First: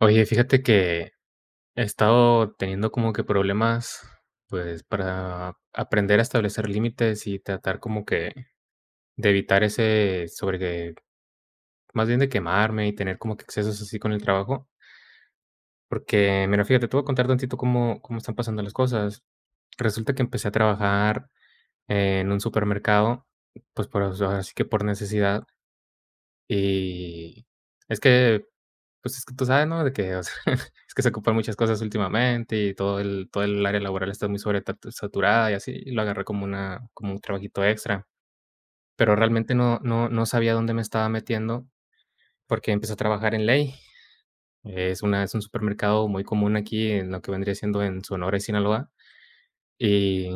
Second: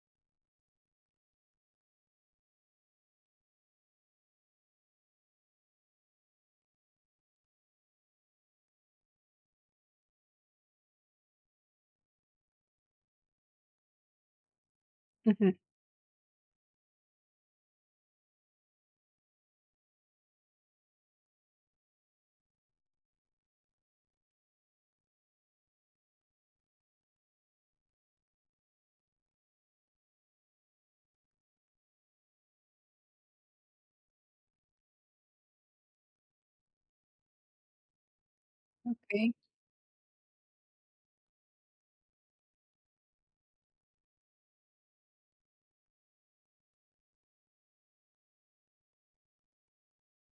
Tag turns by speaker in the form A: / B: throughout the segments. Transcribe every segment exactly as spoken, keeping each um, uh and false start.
A: Oye, fíjate que he estado teniendo como que problemas, pues, para aprender a establecer límites y tratar como que de evitar ese sobre que más bien de quemarme y tener como que excesos así con el trabajo.
B: Ujú,
A: Porque, mira, fíjate, te voy a contar tantito cómo, cómo están pasando las cosas. Resulta que empecé a trabajar en un supermercado, pues, por, ahora sí que por necesidad. Y es que pues es que tú sabes, ¿no? De que, o sea, es que se ocupan muchas cosas últimamente y todo el todo el área laboral está muy sobretat saturada y así, y lo agarré como una como un trabajito extra. Pero
B: okey,
A: realmente no no no sabía dónde me estaba metiendo, porque empecé a trabajar en Ley. Es una es un supermercado muy común aquí en lo que vendría siendo en Sonora y Sinaloa, y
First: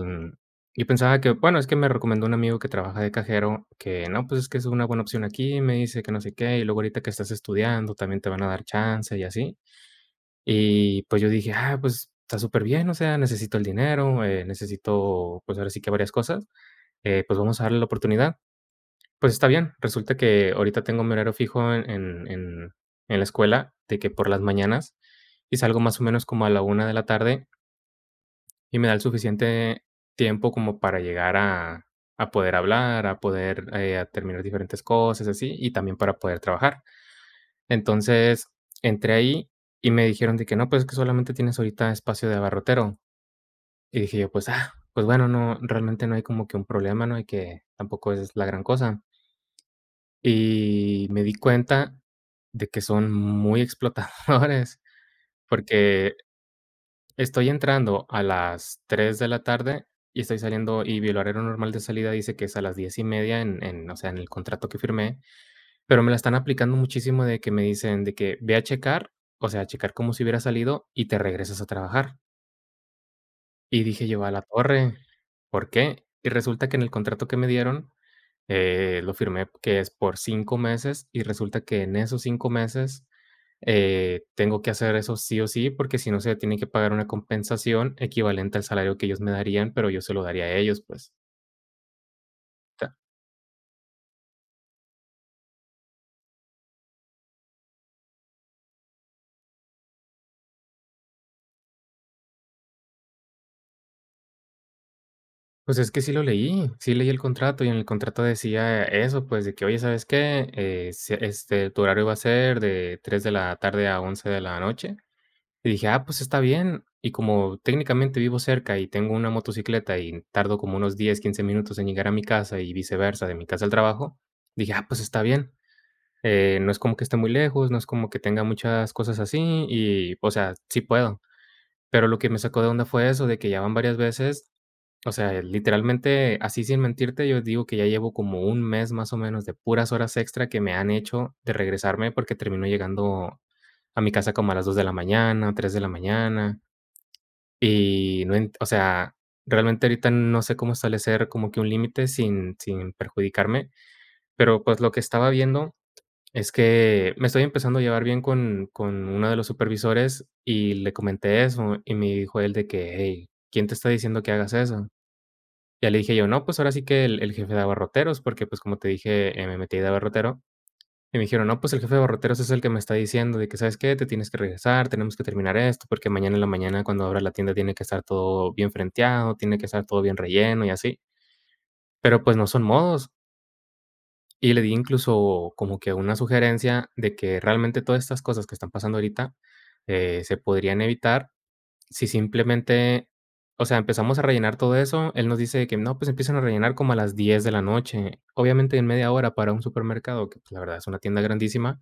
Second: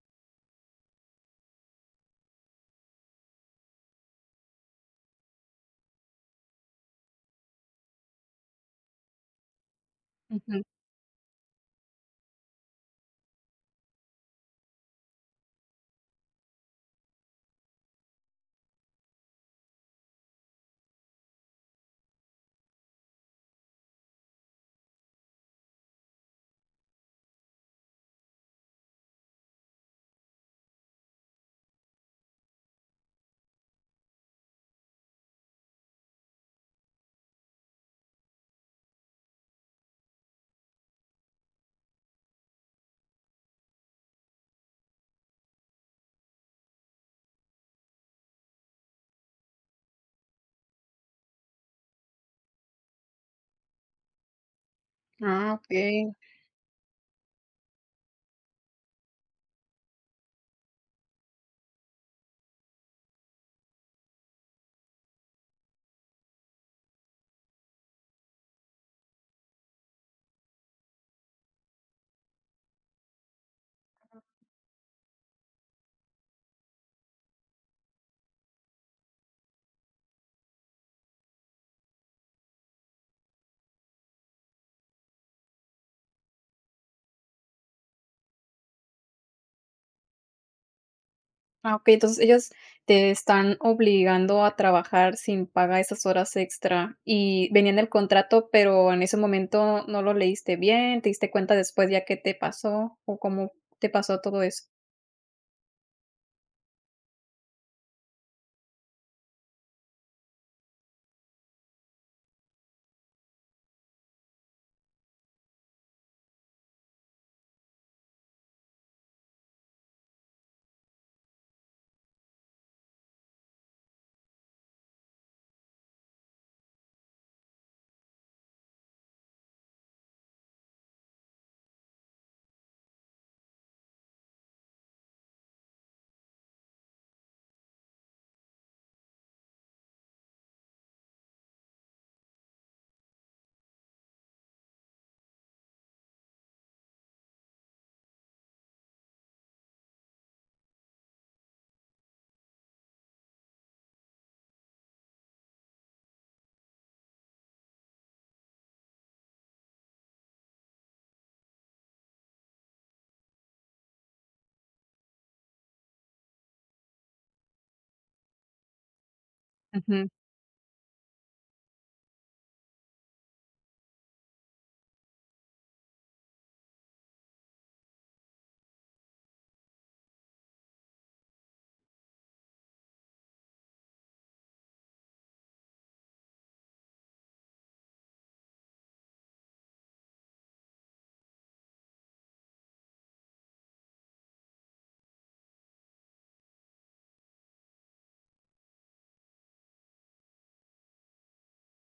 A: y pensaba que, bueno, es que me recomendó un amigo que trabaja de cajero que: "No, pues es que es una buena opción aquí", me dice que no sé qué, y luego ahorita que estás estudiando también te van a dar chance y así.
B: ujú.
A: Y pues yo dije: "Ah, pues está súper bien, o sea, necesito el dinero, eh, necesito, pues, ahora sí que varias cosas, eh, pues vamos a darle la oportunidad". Pues está bien, resulta que ahorita tengo mi horario fijo en en en en la escuela, de que por las mañanas, y salgo más o menos como a la una de la tarde, y me da el suficiente tiempo como para llegar a a poder hablar, a poder, eh, a terminar diferentes cosas, así, y también para poder trabajar. Entonces, entré ahí y me dijeron de que: "No, pues, es que solamente tienes ahorita espacio de abarrotero". Y dije yo: "Pues, ah, pues bueno, no, realmente no hay como que un problema, ¿no? Hay que tampoco es la gran cosa". Y me di cuenta de que son muy explotadores,
B: Ah, okey.
A: porque estoy entrando a las tres de la tarde y estoy saliendo y mi horario normal de salida dice que es a las diez y media en en, o sea, en el contrato que firmé. Pero me la están aplicando muchísimo de que me dicen de que: "Ve a checar", o sea, a checar como si hubiera salido y te regresas a trabajar. Y dije yo: "A la torre, ¿por qué?". Y resulta que en el contrato que me dieron, eh, lo firmé que es por cinco meses, y resulta que en esos cinco meses, eh, tengo que hacer eso sí o sí, porque si no se tiene que pagar una compensación equivalente al salario que ellos me darían, pero yo se lo daría a ellos, pues.
B: Ah, okey, entonces ellas te están obligando a trabajar sin paga esas horas extra, y venía en el contrato, pero en ese momento no lo leíste bien, ¿te diste cuenta después ya qué te pasó, o cómo te pasó todo eso?
A: Pues es que sí lo leí, sí leí el contrato y en el contrato decía eso, pues de que, oye, ¿sabes qué? Eh, se- este, tu horario va a ser de tres de la tarde a once de la noche. Y dije, ah, pues está bien. Y como técnicamente vivo cerca y tengo una motocicleta y tardo como unos diez, quince minutos en llegar a mi casa y viceversa, de mi casa al trabajo, dije, ah, pues está bien. Eh, no es como que esté muy lejos, no es como que tenga muchas cosas así y, o sea, sí puedo. Pero lo que me sacó de onda fue eso, de que ya van varias veces, o sea, literalmente, así sin mentirte, yo digo que ya llevo como un mes más o menos de puras horas extra que me han hecho de regresarme porque termino llegando a mi casa como a las dos de la mañana, tres de la mañana y no en, o sea, realmente ahorita no sé cómo establecer como que un límite sin sin perjudicarme, pero, pues, lo que estaba viendo es que me estoy empezando a llevar bien con con uno de los supervisores y le comenté eso, y me dijo él de que: "Hey, ¿quién te está diciendo que hagas eso?". Ya le dije yo: "No, pues ahora sí que el el jefe de abarroteros", porque, pues, como te dije, eh, me metí de
B: Ujú,
A: abarrotero, y me dijeron: "No, pues el jefe de abarroteros es el que me está diciendo de que, ¿sabes qué? Te tienes que regresar, tenemos que terminar esto, porque mañana en la mañana cuando abra la tienda tiene que estar todo bien frenteado, tiene que estar todo bien relleno y así". Pero, pues, no son modos. Y le di incluso como que una sugerencia de que realmente todas estas cosas que están pasando ahorita, eh, se podrían evitar si simplemente, o sea, empezamos a rellenar todo eso, él nos dice que no, pues empiezan a rellenar como a las diez de la noche. Obviamente en media hora para un supermercado, que pues, la verdad es una tienda grandísima,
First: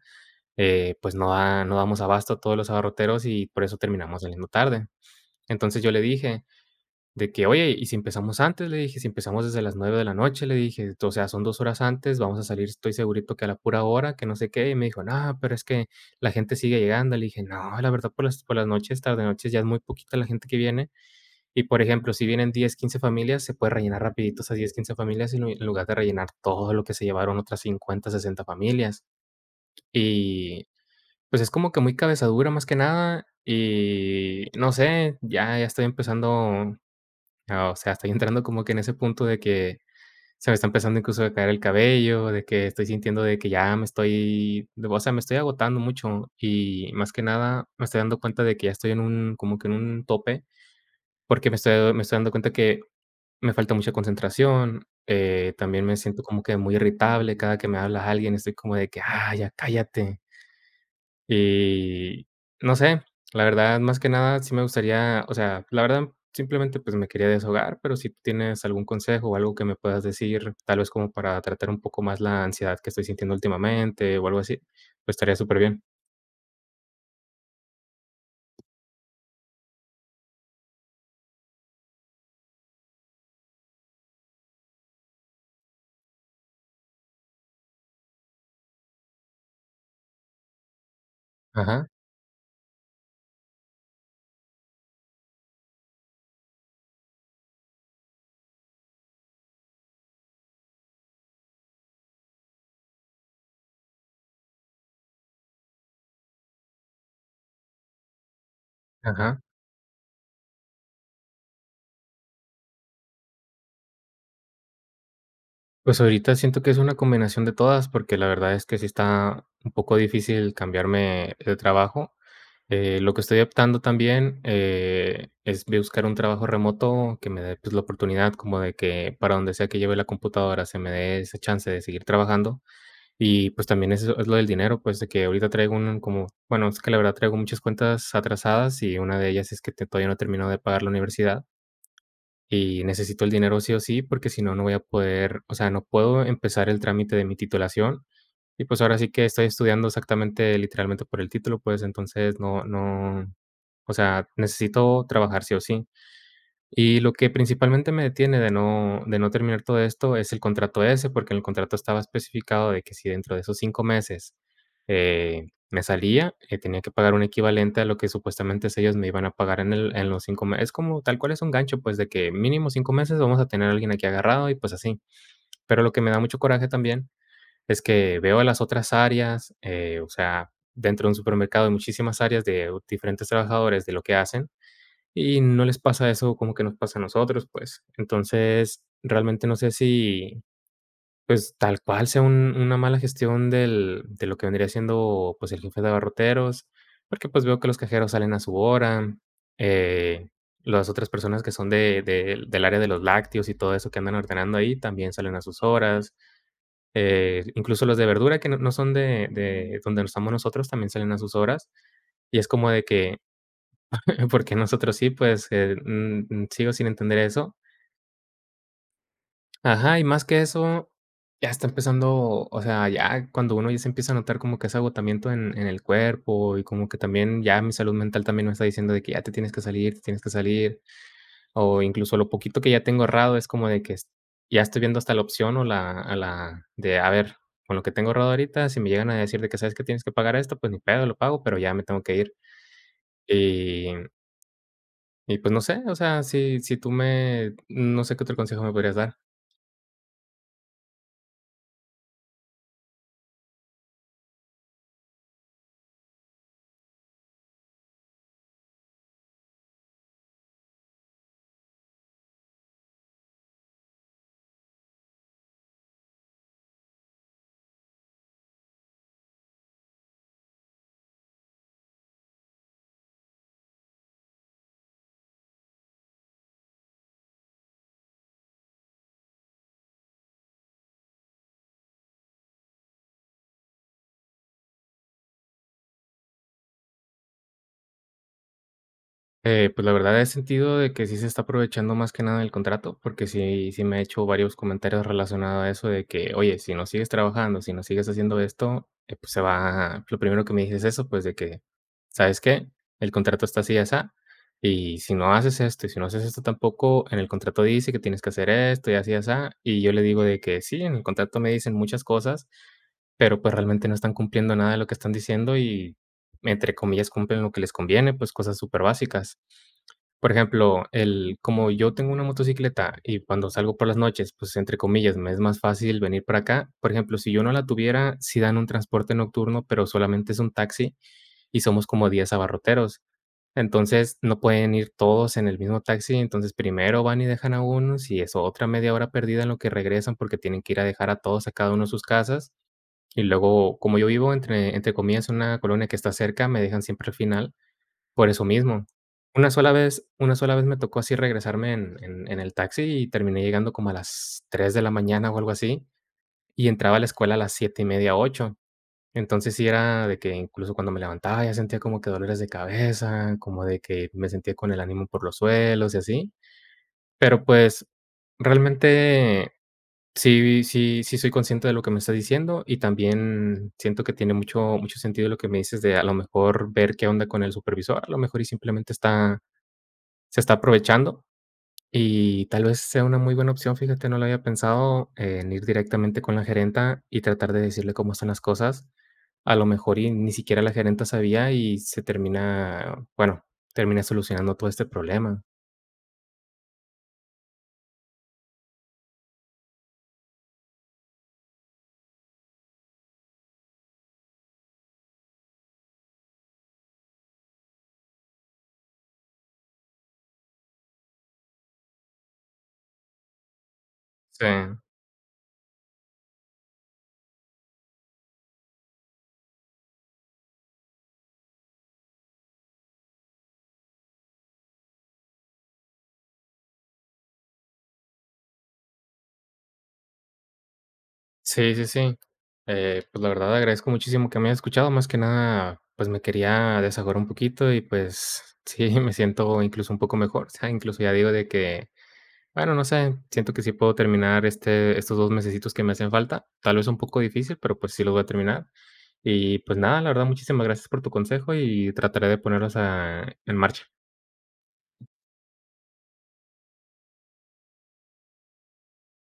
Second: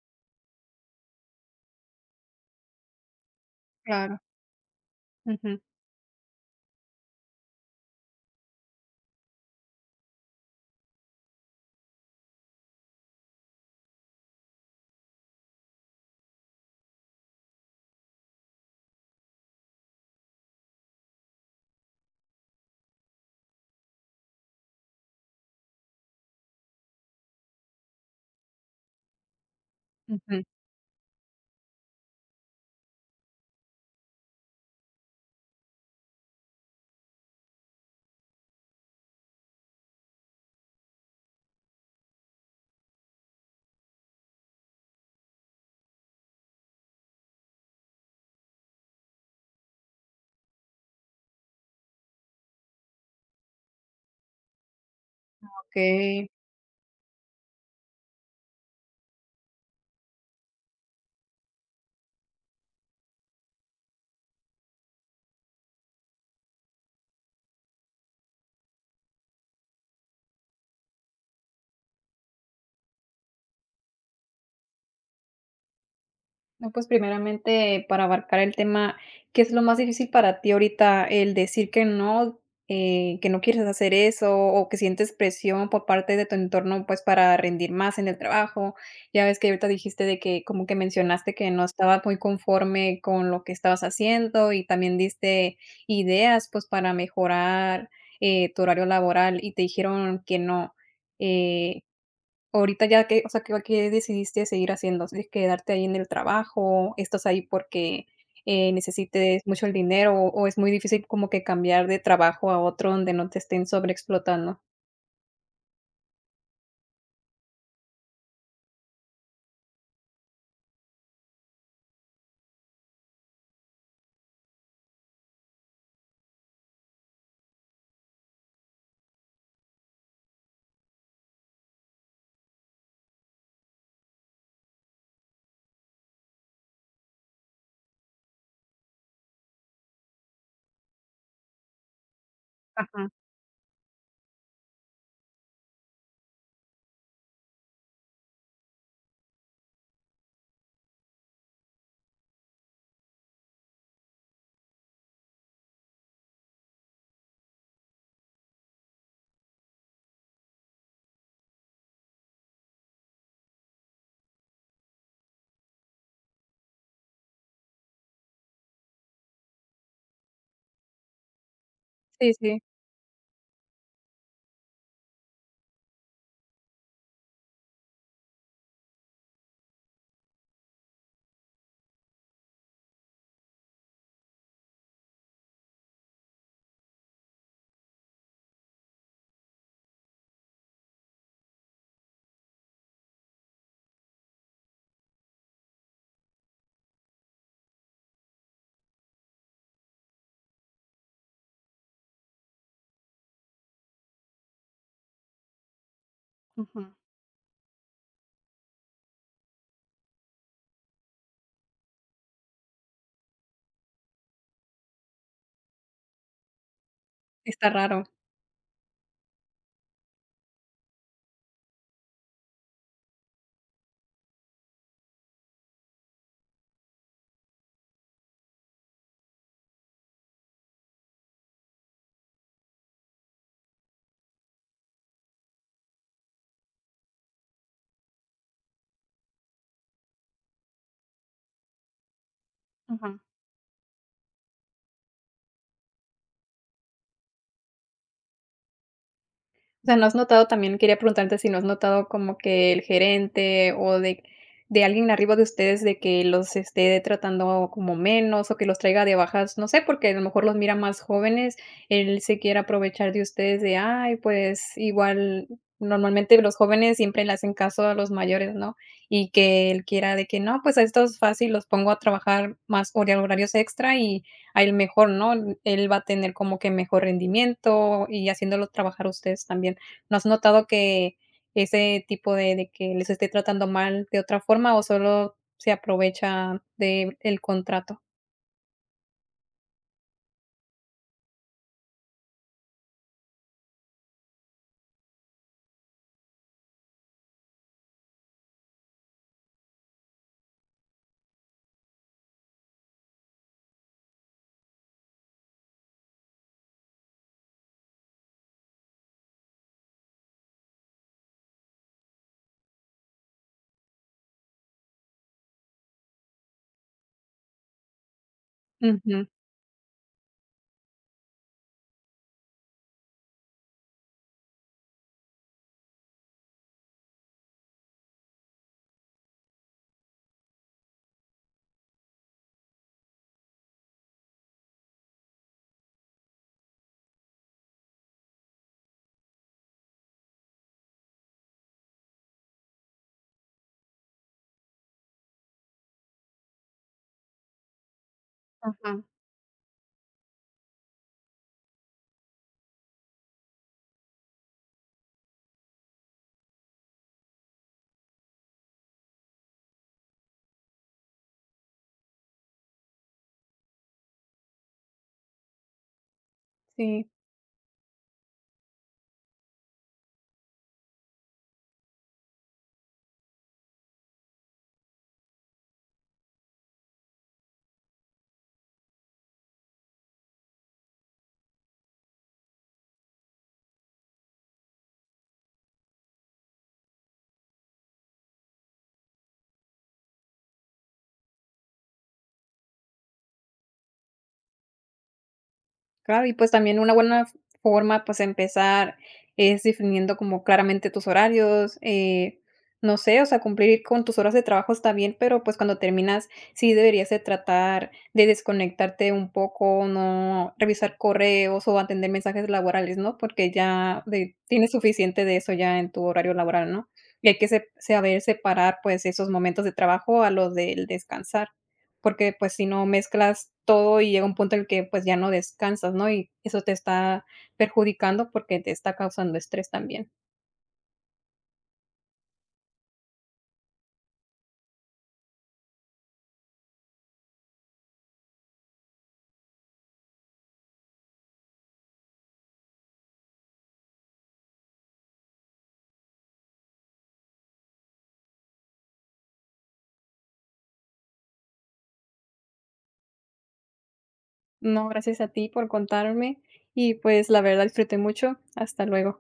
A: eh, pues no, da- no damos abasto a todos los abarroteros y por eso
B: claro,
A: terminamos saliendo tarde.
B: ujú,
A: Entonces yo le dije de que, oye, y si empezamos antes, le dije, si empezamos desde las nueve de la noche, le dije, o sea, son dos horas antes, vamos a salir, estoy segurito que a la pura hora, que no sé qué, y me dijo, no, pero es que la gente sigue llegando. Le dije, no, la verdad, por las, por las noches, tarde noches, ya es muy poquita la gente que viene y por ejemplo, si vienen diez quince familias, se puede rellenar rapidito esas diez quince familias en lu- en lugar de rellenar todo lo que se llevaron otras cincuenta sesenta familias.
B: ujú,
A: Y pues es como que muy cabezadura más que nada. Y no sé, ya, ya estoy empezando, ah, o sea, estoy entrando como que en ese punto de que se me está empezando incluso a caer el cabello, de que estoy sintiendo de que ya me estoy, de- o sea, me estoy agotando mucho. Y más que nada, me estoy dando cuenta de que ya estoy en un, como que en un tope porque me estoy, me estoy dando cuenta que me falta mucha concentración, eh, también me siento
B: okey.
A: como que muy irritable, cada que me habla alguien estoy como de que: "Ah, ya cállate". Y no sé, la verdad, más que nada, sí me gustaría, o sea, la verdad, simplemente, pues, me quería desahogar, pero si tú tienes algún consejo o algo que me puedas decir, tal vez como para tratar un poco más la ansiedad que estoy sintiendo últimamente o algo así, pues, estaría súper bien.
B: No, pues primeramente, para abarcar el tema, ¿qué es lo más difícil para ti ahorita? El decir que no, eh, que no quieres hacer eso o que sientes presión por parte de tu entorno, pues para rendir más en el trabajo. Ya ves que ahorita dijiste de que como que mencionaste que no
A: Ajá,
B: estabas muy conforme con lo que estabas haciendo y también diste ideas, pues para mejorar eh, tu horario laboral y te dijeron que no. Eh, Ahorita ya que, o sea, que que decidiste seguir haciendo, si quedarte ahí en el trabajo, estás ahí porque, eh,
A: ajá.
B: necesites mucho el dinero, o o es muy difícil como que cambiar de trabajo a otro donde no te estén sobreexplotando.
A: Pues, ahorita siento que es una combinación de todas, porque la verdad es que sí está un poco difícil cambiarme de trabajo. Eh, lo que estoy optando también, eh, es buscar un trabajo remoto que me dé, pues, la oportunidad como de que para donde sea que lleve la computadora se me dé esa chance de seguir trabajando. Y, pues, también eso es lo del dinero, pues, de que ahorita traigo un como bueno, es que la verdad traigo muchas cuentas atrasadas y una de ellas es que te todavía no termino de pagar la universidad y
B: Ajá.
A: necesito el dinero sí o sí, porque si no, no voy a poder, o sea, no puedo empezar el trámite de mi titulación. Y pues ahora sí que estoy estudiando exactamente, literalmente por el título, pues entonces no, no, o sea, necesito trabajar sí o sí. Y lo que principalmente me detiene de no de no terminar todo esto es el contrato ese, porque en el contrato estaba especificado de que si dentro de esos cinco meses, eh, me salía, eh, tenía que pagar un equivalente a lo que supuestamente ellos me iban a pagar en el en los cinco meses. Es como tal cual es un gancho, pues, de que
B: Sí, sí.
A: mínimo cinco meses vamos a tener a alguien aquí agarrado y, pues, así. Pero lo que me da mucho coraje también es que veo las otras áreas, eh, o sea, dentro de un supermercado hay muchísimas áreas de diferentes trabajadores de lo que hacen, y no les pasa eso como que nos pasa a nosotros, pues. Entonces, realmente no sé si, pues, tal cual sea un una mala gestión del de lo que vendría siendo, pues, el jefe de abarroteros, porque, pues, veo que los cajeros salen a su hora, eh, las otras personas que son de de del área de los lácteos y todo eso que andan ordenando ahí también salen a sus horas,
B: Ujú.
A: eh, incluso los de verdura que no no son de de donde estamos nosotros también salen a sus horas, y es como de que porque nosotros sí, pues, eh, mm, mm, sigo sin entender eso.
B: Está raro.
A: Ajá, y más que eso, ya está empezando, o sea, ya cuando uno ya se empieza a notar como que ese agotamiento en en el cuerpo y como que también ya mi salud mental también me está diciendo de que ya te tienes que salir, te tienes que salir, o incluso lo poquito que ya tengo ahorrado es como de que s ya estoy viendo hasta la opción o la a la de, a ver, con lo que tengo ahorrado ahorita, si me llegan a decir de que: "¿Sabes que tienes que pagar esto?", pues ni pedo, lo pago, pero ya me tengo que ir.
B: Ujú.
A: Y pues no sé, o sea, si si tú me no sé qué otro consejo me podrías dar.
B: O sea, ¿no has notado también? Quería preguntarte si no has notado como que el gerente o de de alguien arriba de ustedes de que los esté tratando como menos o que los traiga de bajas, no sé, porque a lo mejor los mira más jóvenes, él se quiere aprovechar de ustedes de, ay, pues igual normalmente los jóvenes siempre le hacen caso a los mayores, ¿no? Y que él quiera de que no, pues a estos fácil los pongo a trabajar más hora horarios extra y a él mejor, ¿no? Él va a tener como que mejor rendimiento y haciéndolo trabajar a ustedes también. ¿No has notado que ese tipo de de que les esté tratando mal de otra forma o solo se aprovecha de el contrato?
A: Eh, pues la verdad he sentido de que sí se está aprovechando más que nada el contrato, porque sí, sí me ha hecho varios comentarios relacionados a eso de que, oye, si no sigues trabajando, si no sigues haciendo esto, eh, pues se va, lo primero que me dices es eso, pues de que, ¿sabes qué? El contrato está así y así, y si no haces esto y si no haces esto tampoco, en el contrato dice que tienes que hacer esto y así y así, y yo le digo de que sí, en el contrato me dicen muchas cosas, pero pues realmente no están cumpliendo nada de lo que están diciendo y, entre comillas, cumplen lo que les conviene, pues cosas
B: Ujú,
A: superbásicas. Por ejemplo, el como yo tengo una motocicleta y cuando salgo por las noches, pues, entre comillas, me es más fácil venir para acá. Por ejemplo, si yo no la tuviera, sí dan un transporte nocturno, pero solamente es un taxi y somos como diez abarroteros. Entonces, no pueden ir todos en el mismo taxi, entonces primero van y dejan a unos y eso otra media hora perdida en lo que regresan porque tienen que ir a dejar a todos a cada uno a sus casas. Y luego, como yo vivo, entre entre comillas, una colonia que está cerca, me dejan siempre al final, por eso mismo.
B: ajá,
A: Una sola vez, una sola vez me tocó así regresarme en en en el taxi y terminé llegando como a las tres de la mañana o algo así, y entraba a la escuela a las siete y media, ocho. Entonces, sí era de que incluso cuando me levantaba ya sentía como que dolores de cabeza, como de que me sentía con el ánimo por los suelos y así.
B: sí.
A: Pero, pues, realmente sí, sí, sí soy consciente de lo que me estás diciendo y también siento que tiene mucho mucho sentido lo que me dices de, a lo mejor, ver qué onda con el supervisor, a lo mejor y simplemente está, se está aprovechando, y tal vez sea una muy buena opción, fíjate, no lo había pensado, eh, en ir directamente con la gerenta y tratar de decirle cómo están las cosas. A lo mejor y ni siquiera la gerenta sabía y se termina, bueno, termina solucionando todo este problema.
B: Claro, y pues también una buena forma, pues empezar es definiendo como claramente tus horarios, eh, no sé, o sea, cumplir con tus horas de trabajo está bien, pero pues cuando terminas sí deberías de tratar de desconectarte un poco, no revisar correos o atender mensajes laborales, ¿no? Porque ya de,
A: Sí.
B: tienes suficiente de eso ya en tu horario laboral, ¿no? Y hay que se- saber separar pues esos momentos de trabajo a los del descansar. Porque, pues, si no mezclas todo y llega un punto en el que, pues, ya no descansas, ¿no? Y eso te está perjudicando porque te está causando estrés también.
A: Sí, sí, sí. Eh, pues la verdad agradezco muchísimo que me hayas escuchado. Más que nada, pues me quería desahogar un poquito y pues sí, me siento incluso un poco mejor. O sea, incluso ya digo de que, bueno, no sé, siento que sí puedo terminar este, estos dos mesecitos que me hacen falta. Tal vez un poco difícil, pero pues sí los voy a terminar. Y pues nada, la verdad, muchísimas gracias por tu consejo y trataré de ponerlos a- en marcha.
B: No, gracias a ti por contarme y, pues, la verdad disfruté mucho. Hasta luego.